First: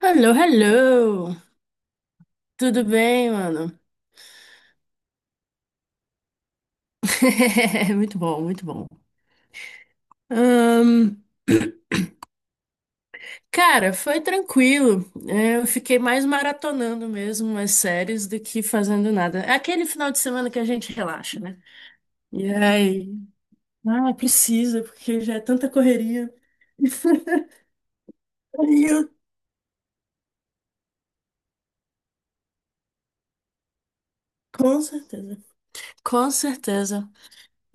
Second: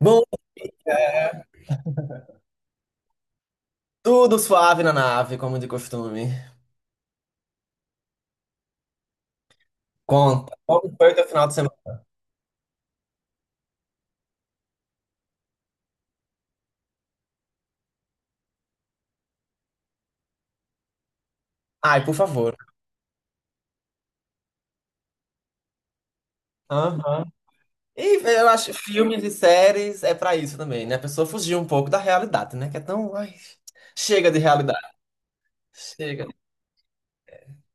Bom, Hello, hello! cara, Tudo bem, mano? tudo suave na nave, como de costume. Muito bom, muito bom. Conta, como foi o teu Ahn, final de semana? cara, foi tranquilo. É, eu fiquei mais maratonando mesmo as séries do que fazendo nada. É aquele final de semana que a gente relaxa, né? Ai, por E favor. aí, ah, precisa, porque já é tanta correria. Aham. E eu E acho que eu- filmes e séries é pra isso também, né? A pessoa fugir um pouco da realidade, né? Que é tão. Ai, chega de realidade. Com certeza. Chega. Com certeza.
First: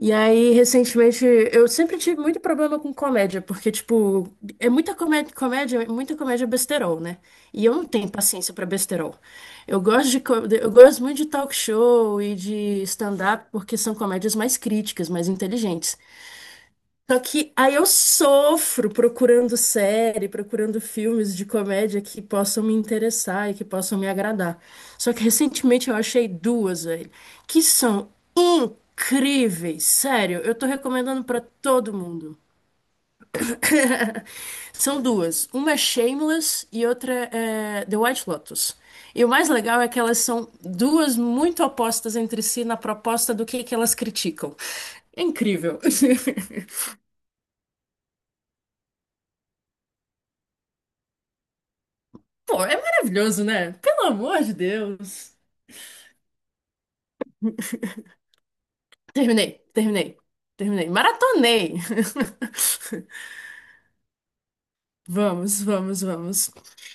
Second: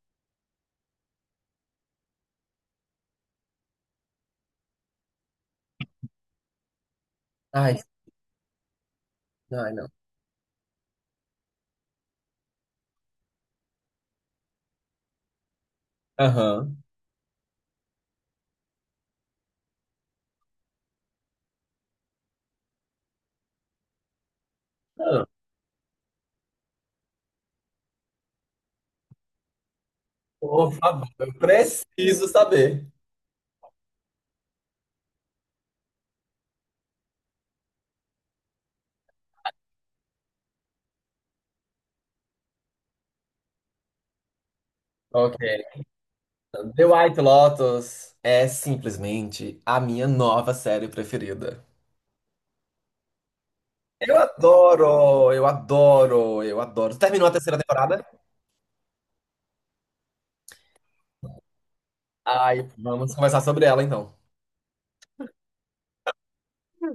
E aí, recentemente, eu sempre tive muito problema com comédia, porque, tipo, é muita comédia, comédia, muita comédia besterol, né? E eu Ai, não tenho paciência pra besterol. ai, Eu não. gosto de, co- eu gosto muito de talk show e de stand-up, porque são comédias mais críticas, mais inteligentes. Aham. Só que aí eu sofro procurando série, procurando filmes de comédia que possam me interessar e que possam me agradar. Só que Não, recentemente eu achei duas, velho, que são incríveis, sério. Eu tô por favor, recomendando eu pra todo preciso mundo. saber. São duas. Uma é Shameless e outra é The White Lotus. E o mais legal é que elas são duas muito opostas entre si na proposta do que elas criticam. É Ok. incrível. The White Lotus é simplesmente a minha nova série preferida. Pô, é maravilhoso, né? Pelo Eu amor de adoro, Deus. eu adoro, eu adoro. Terminou a terceira temporada? Terminei, terminei, terminei. Maratonei. Ai, vamos conversar sobre ela então. Vamos, vamos, vamos.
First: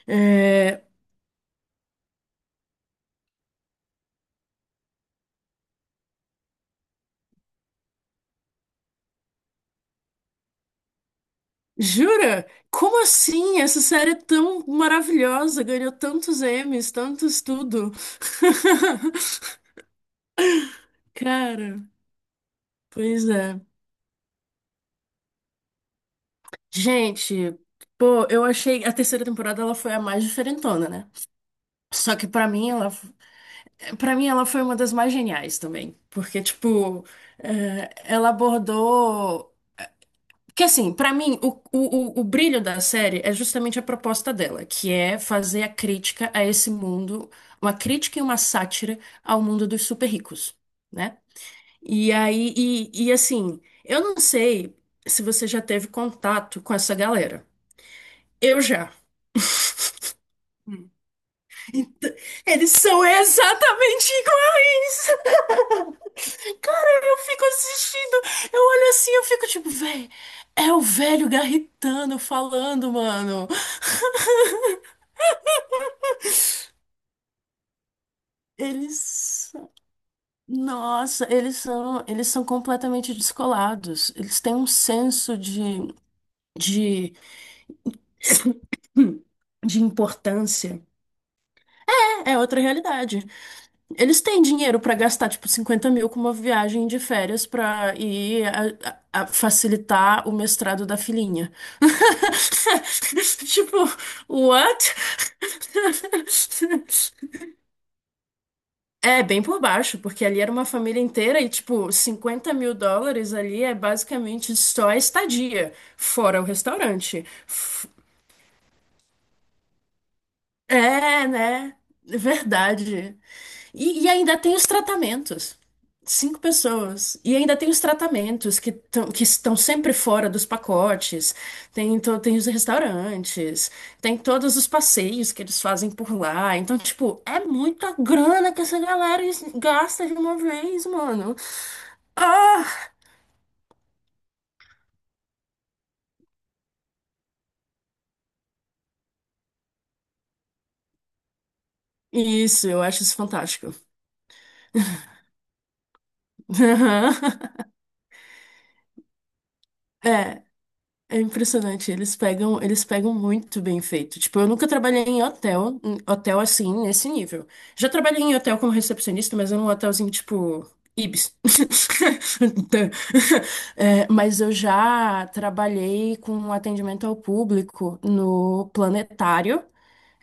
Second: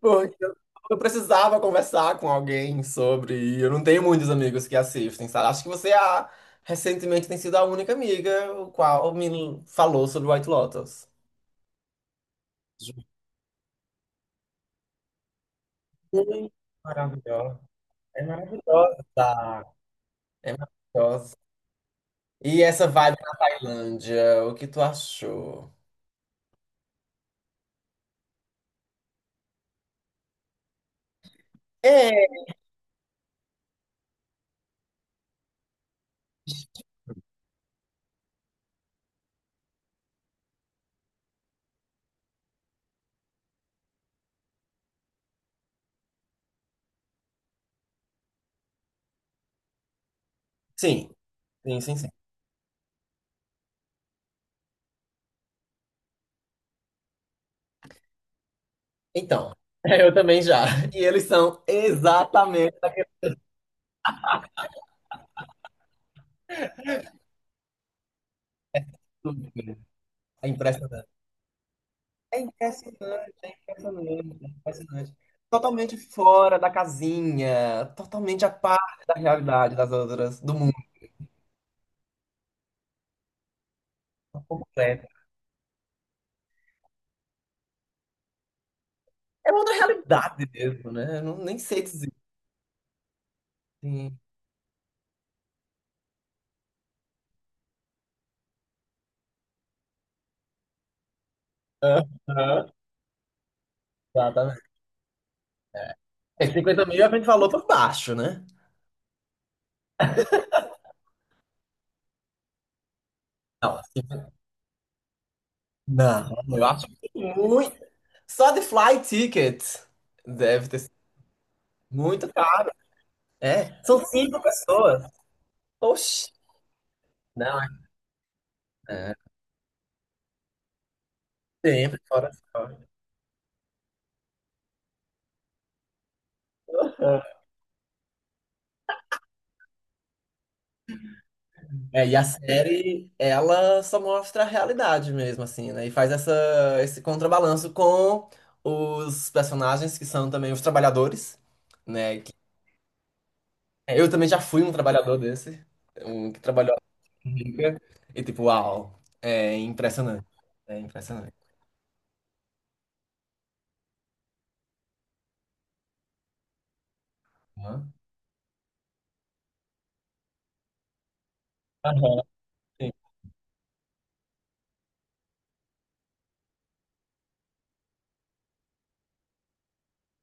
Porque eu É, eu precisava conversar com alguém sobre. E eu não tenho muitos amigos que assistem, sabe? Acho que você recentemente tem sido a única amiga o qual me falou sobre White Lotus. jura? Como assim? Essa série é tão maravilhosa, ganhou tantos Gente, Emmys, tantos maravilhosa. tudo. É maravilhosa. É maravilhosa. Cara, E essa vibe pois na é. Tailândia, o que tu achou? Gente, pô, eu achei a terceira temporada ela foi a mais diferentona, né? Só que É, pra mim ela Pra mim, ela foi uma das mais geniais também, porque, tipo, ela abordou. Que assim, pra mim, o brilho da série é justamente a proposta dela, que é fazer a crítica a esse mundo, uma crítica e uma sátira ao mundo dos super ricos, sim, né? sim, sim, sim. E aí, e assim, eu não sei se você já teve contato com essa galera. Eu já. Então, eu também já. Hum. E eles são Então, eles exatamente são exatamente iguais. Cara, eu fico assistindo, eu olho assim, eu fico tipo, daquilo. véi, É é o impressionante. velho garritano É falando, impressionante, é mano. impressionante, é impressionante. Totalmente fora da casinha, totalmente à Eles, parte da são- realidade das outras, do mundo nossa, eles são completamente descolados. Eles por têm um completo. senso de, É outra de realidade importância. mesmo, né? Eu não, nem sei dizer. É outra realidade. Sim. Eles têm dinheiro pra gastar, tipo, 50 mil com uma viagem de férias pra ir a facilitar o mestrado da filhinha. Aham, Tipo, exatamente. what? É, 50 mil a gente falou por baixo, né? É, bem por baixo, porque ali era uma família inteira e, tipo, US$ 50 mil ali é Não, assim, basicamente só a estadia, não, fora o eu acho que restaurante. muito. Só de flight ticket deve ter sido É, né? É muito caro. verdade. É, E, são e ainda cinco tem os pessoas. tratamentos. Oxi. Cinco pessoas. E ainda Não, tem os tratamentos que, tão- é, que estão sempre fora dos pacotes. Tem, sempre to- fora tem os só. restaurantes, tem todos os passeios que eles fazem por lá. Então, tipo, é muita grana que essa galera gasta de uma vez, mano. É, e a Ah! série, ela só mostra a realidade mesmo, assim, né? E faz essa, esse contrabalanço com os personagens que são também os trabalhadores, né? Isso, eu acho isso fantástico. É, eu também já fui um trabalhador desse, um que trabalhou a Aham. bica, e tipo, uau, é impressionante. É. É É impressionante. impressionante, eles pegam muito bem feito. Tipo, eu nunca trabalhei em hotel assim, nesse nível. Já Aham. trabalhei em hotel como recepcionista, mas era um hotelzinho tipo Ibis. Aham, sim. É, mas eu já trabalhei com um atendimento ao público no Planetário.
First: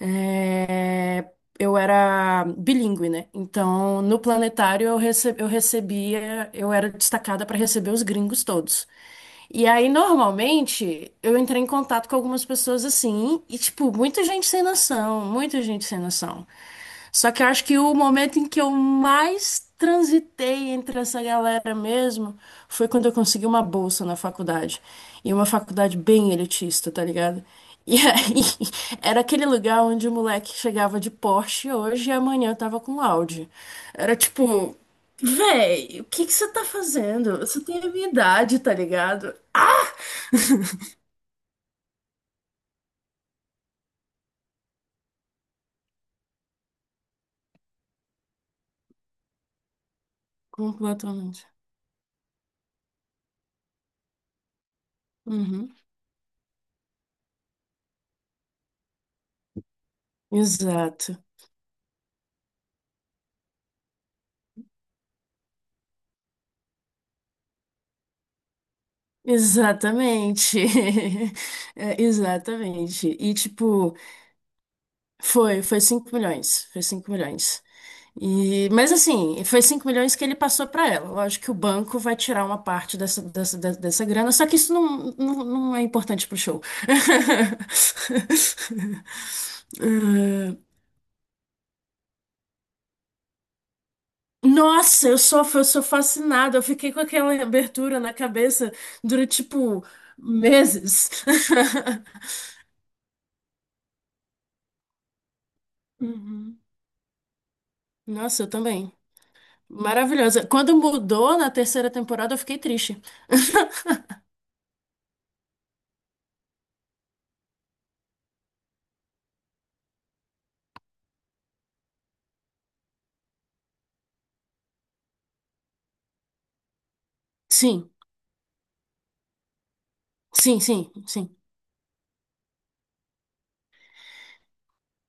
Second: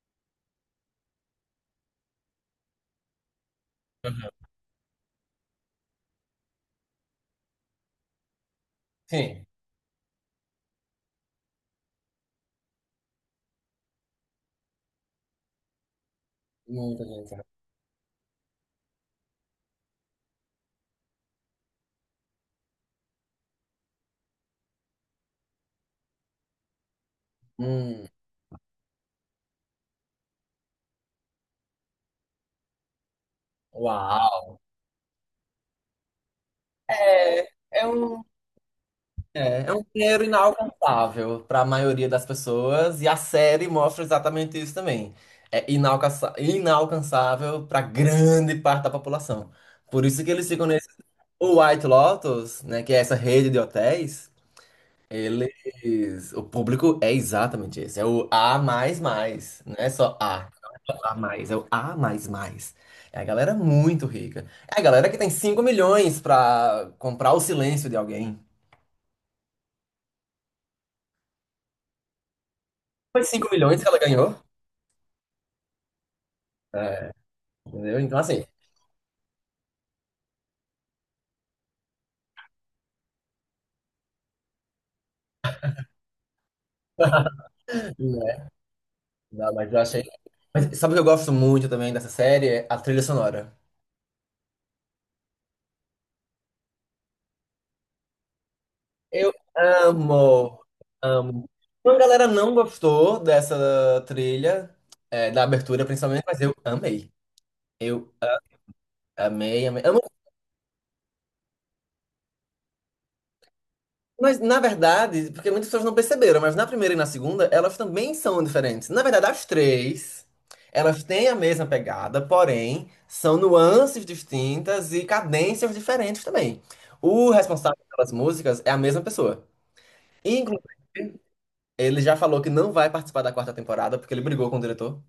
É, eu era bilíngue, né? Então, no Aham. Planetário eu recebia, eu era destacada para receber os gringos todos. Sim. E aí, normalmente, eu entrei em contato com algumas pessoas assim, e, tipo, muita gente sem noção, muita gente sem noção. Muita Só gente, né? que eu acho que o momento em que eu mais transitei entre essa galera mesmo foi quando eu consegui uma bolsa na faculdade. E uma faculdade bem elitista, tá ligado? E Hum, aí, era aquele lugar onde o moleque chegava de Porsche hoje e amanhã eu tava com Audi. Era uau. tipo, véi, o que que você tá fazendo? É, Você tem é a minha um. idade, tá ligado? É, é um dinheiro inalcançável para a maioria das pessoas, e a série mostra exatamente isso também. É inalcançável para grande parte da população. Por isso que eles ficam nesse Completamente. o White Lotus, né, que é essa rede de hotéis, Uhum. eles, o público é exatamente esse, é o A mais mais, não é só A, não é só A Exato. mais, é o A mais mais. É a galera muito rica. É a galera que tem 5 milhões para comprar o silêncio de alguém. Exatamente. É, exatamente. Foi E 5 milhões que tipo, ela ganhou? foi 5 milhões. Foi É, 5 milhões. entendeu? Então, assim, E, mas assim, foi 5 milhões que ele passou para ela. Lógico que o banco vai tirar uma parte dessa grana, só que isso não é importante pro show. né? Não, mas eu achei. Ah, Mas sabe o que eu gosto muito também dessa série? É a trilha sonora. nossa, eu sou fascinada. Eu fiquei com aquela abertura na cabeça Eu durante, tipo, amo, meses. amo. Uma galera não gostou dessa trilha, é, da abertura principalmente, mas eu Uhum. amei. Eu Nossa, eu também. amei, amei. Eu não Maravilhosa. Quando mudou na terceira temporada, eu fiquei triste. Mas, na verdade, porque muitas pessoas não perceberam, mas na primeira e na segunda, elas também são diferentes. Na verdade, as três, elas têm a mesma pegada, porém, são nuances distintas e cadências diferentes também. O responsável Sim, pelas músicas é a mesma pessoa. sim, Inclusive, sim, sim. ele já falou que não vai participar da quarta temporada, porque ele brigou com o diretor.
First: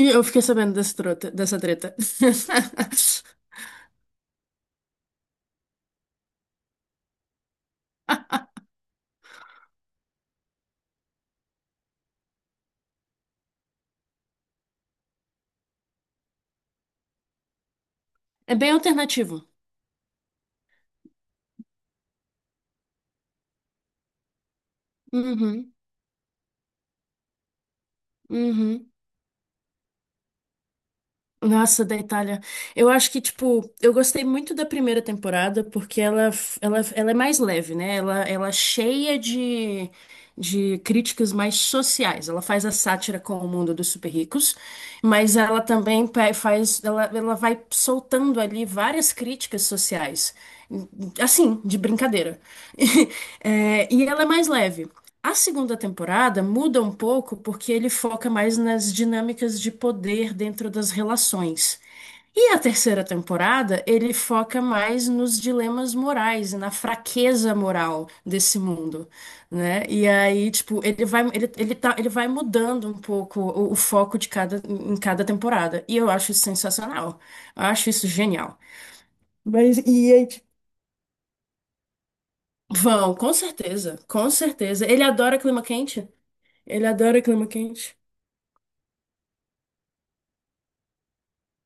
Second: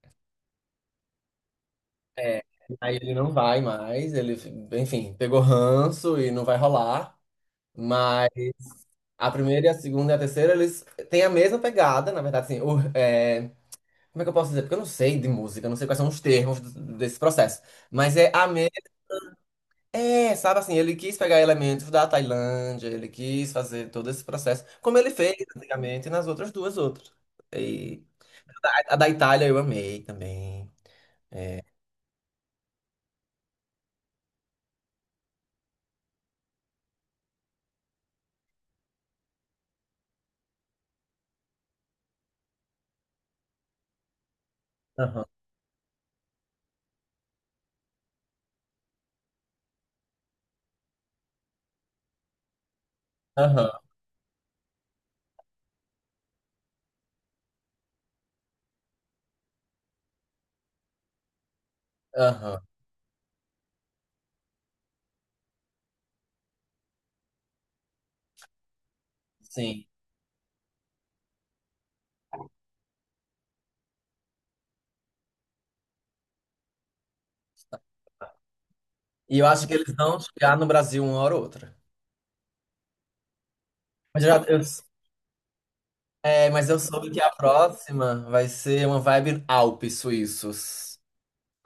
E eu fiquei sabendo dessa trota, dessa treta. É. Aí ele não vai mais, ele, enfim, pegou ranço e não vai rolar. Mas a primeira e a segunda e a terceira, eles têm a mesma pegada, na verdade, assim, é, como é que eu posso dizer? Porque eu não sei de música, eu não sei quais são os termos desse processo. Mas é a É bem mesma. alternativo. É, sabe assim, ele quis pegar elementos da Tailândia, ele quis fazer todo esse processo, como ele fez Uhum, antigamente nas outras duas outras. E uhum. A da Itália eu amei também. Nossa, da Itália. Eu acho que, tipo, eu gostei muito da primeira temporada porque ela é mais leve, né? Ela é cheia de críticas mais sociais. Ela faz a sátira com o mundo dos super ricos, Aham, mas ela também faz, ela vai soltando ali várias críticas sociais, assim, de brincadeira. aham, É, e ela é mais leve. A segunda temporada muda um pouco porque ele foca mais nas dinâmicas de poder dentro das relações. E a aham, terceira temporada, ele foca mais nos dilemas morais e na fraqueza moral desse mundo, né? sim. E aí, tipo, ele vai, ele tá, ele vai mudando um pouco o foco em cada temporada. E eu acho isso sensacional. Eu acho isso genial. E eu acho que Mas eles e vão aí, tipo, chegar no Brasil uma hora ou outra. vão, com certeza, Mas com eu já, eu certeza. Ele adora clima quente. É, mas eu Ele soube que adora a clima quente. próxima vai ser uma vibe Alpes suíços.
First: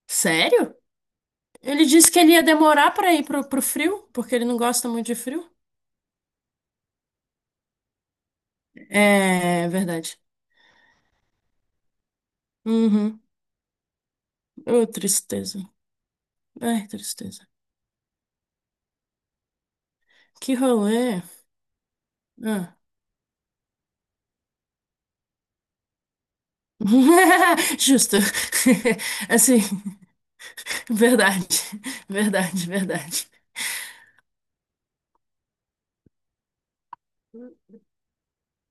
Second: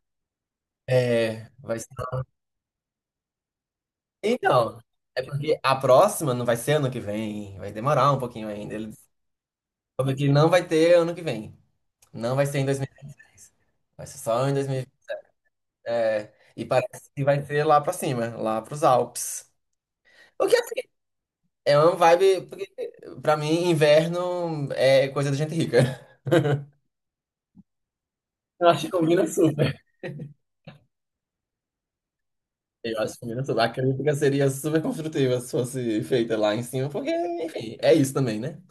Sério? É, vai Ele ser. disse que ele ia demorar pra ir pro frio, porque ele não Então, gosta muito de é frio. porque a próxima não vai ser ano que vem, vai demorar um pouquinho ainda. Ele É soube verdade. que não vai ter ano que vem. Não vai ser em Uhum. 2026. Vai ser só em Ô, 2020. tristeza. É, e Ai, parece que vai tristeza. ser lá pra cima, lá pros Alpes. O Que que assim, rolê. é uma vibe, porque Ah. pra mim inverno é coisa de gente rica. Justo. Eu acho que combina Assim, super. verdade. Verdade, Eu acho que verdade. minha lá, a crítica seria super construtiva se fosse feita lá em cima, porque, enfim, é isso também, né?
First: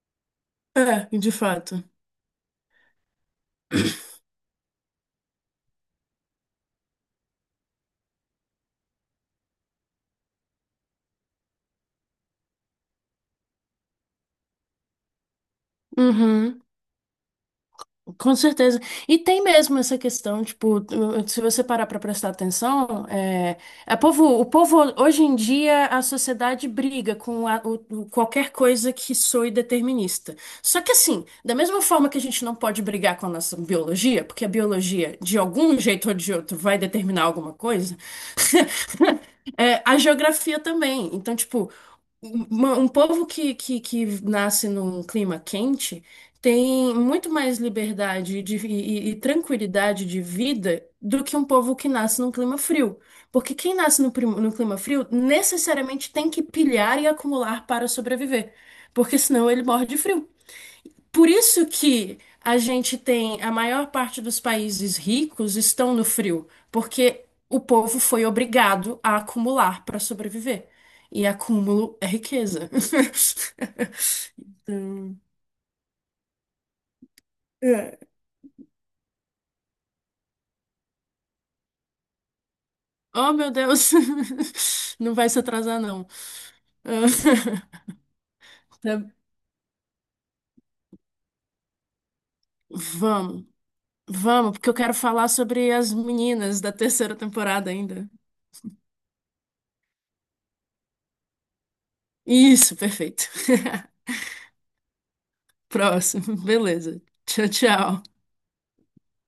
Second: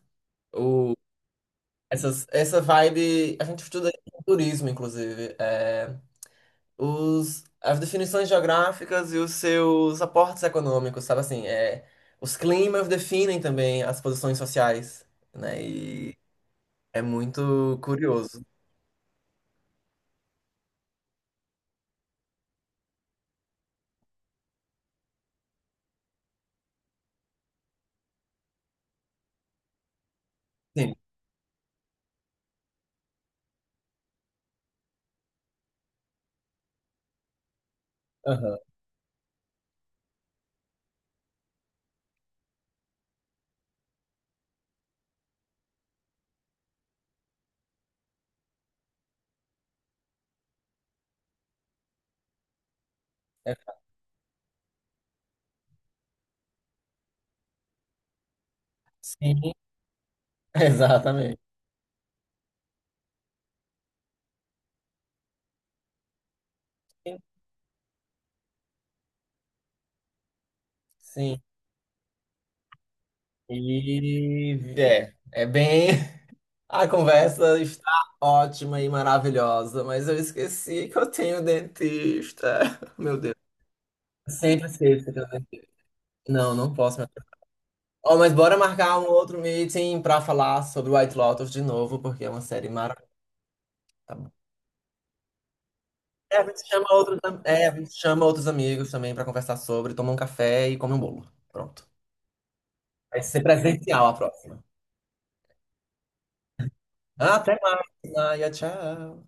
O, É, de fato. essas, essa vibe, a gente estuda em turismo, inclusive, é, os, as definições geográficas e os seus aportes econômicos, sabe assim, é, os climas definem também as posições sociais, né? E Uhum. é muito Com curioso. certeza. E tem mesmo essa questão, tipo, se você parar para prestar atenção, o povo, hoje em dia, a sociedade briga com qualquer coisa que soe determinista. Só Sim, que assim, da mesma forma que a gente não pode brigar com a nossa biologia, porque a biologia, de algum jeito ou de outro, vai determinar alguma coisa, aham. é, a geografia também. Então, tipo, um povo que nasce num clima quente tem muito mais liberdade e tranquilidade de vida do que um povo que nasce num clima frio. Porque É, quem nasce no clima frio necessariamente tem que pilhar e acumular para sobreviver. Porque sim, senão ele morre de frio. Por exatamente. isso que a gente tem a maior parte dos países ricos estão no frio, porque o povo foi obrigado a acumular para sobreviver. E Sim, acúmulo é riqueza. e é, Então, é bem. A conversa está é. ótima e maravilhosa, mas eu esqueci que eu tenho dentista. Meu Oh, Deus. meu Deus! Sempre esqueço que Não vai eu se dentista. atrasar, não. Não, não posso me atrasar. Oh, mas bora marcar Tá- um outro meeting pra falar sobre White Lotus de novo, porque é uma série maravilhosa. Vamos, Tá bom? vamos, porque eu quero falar sobre as É, a meninas gente da chama terceira outros, é, temporada a gente ainda. chama outros amigos também pra conversar sobre, toma um café e come um bolo. Pronto. Isso, Vai perfeito. ser presencial a próxima. Próximo, beleza. Tchau, Até mais, tchau. Maia. Tchau.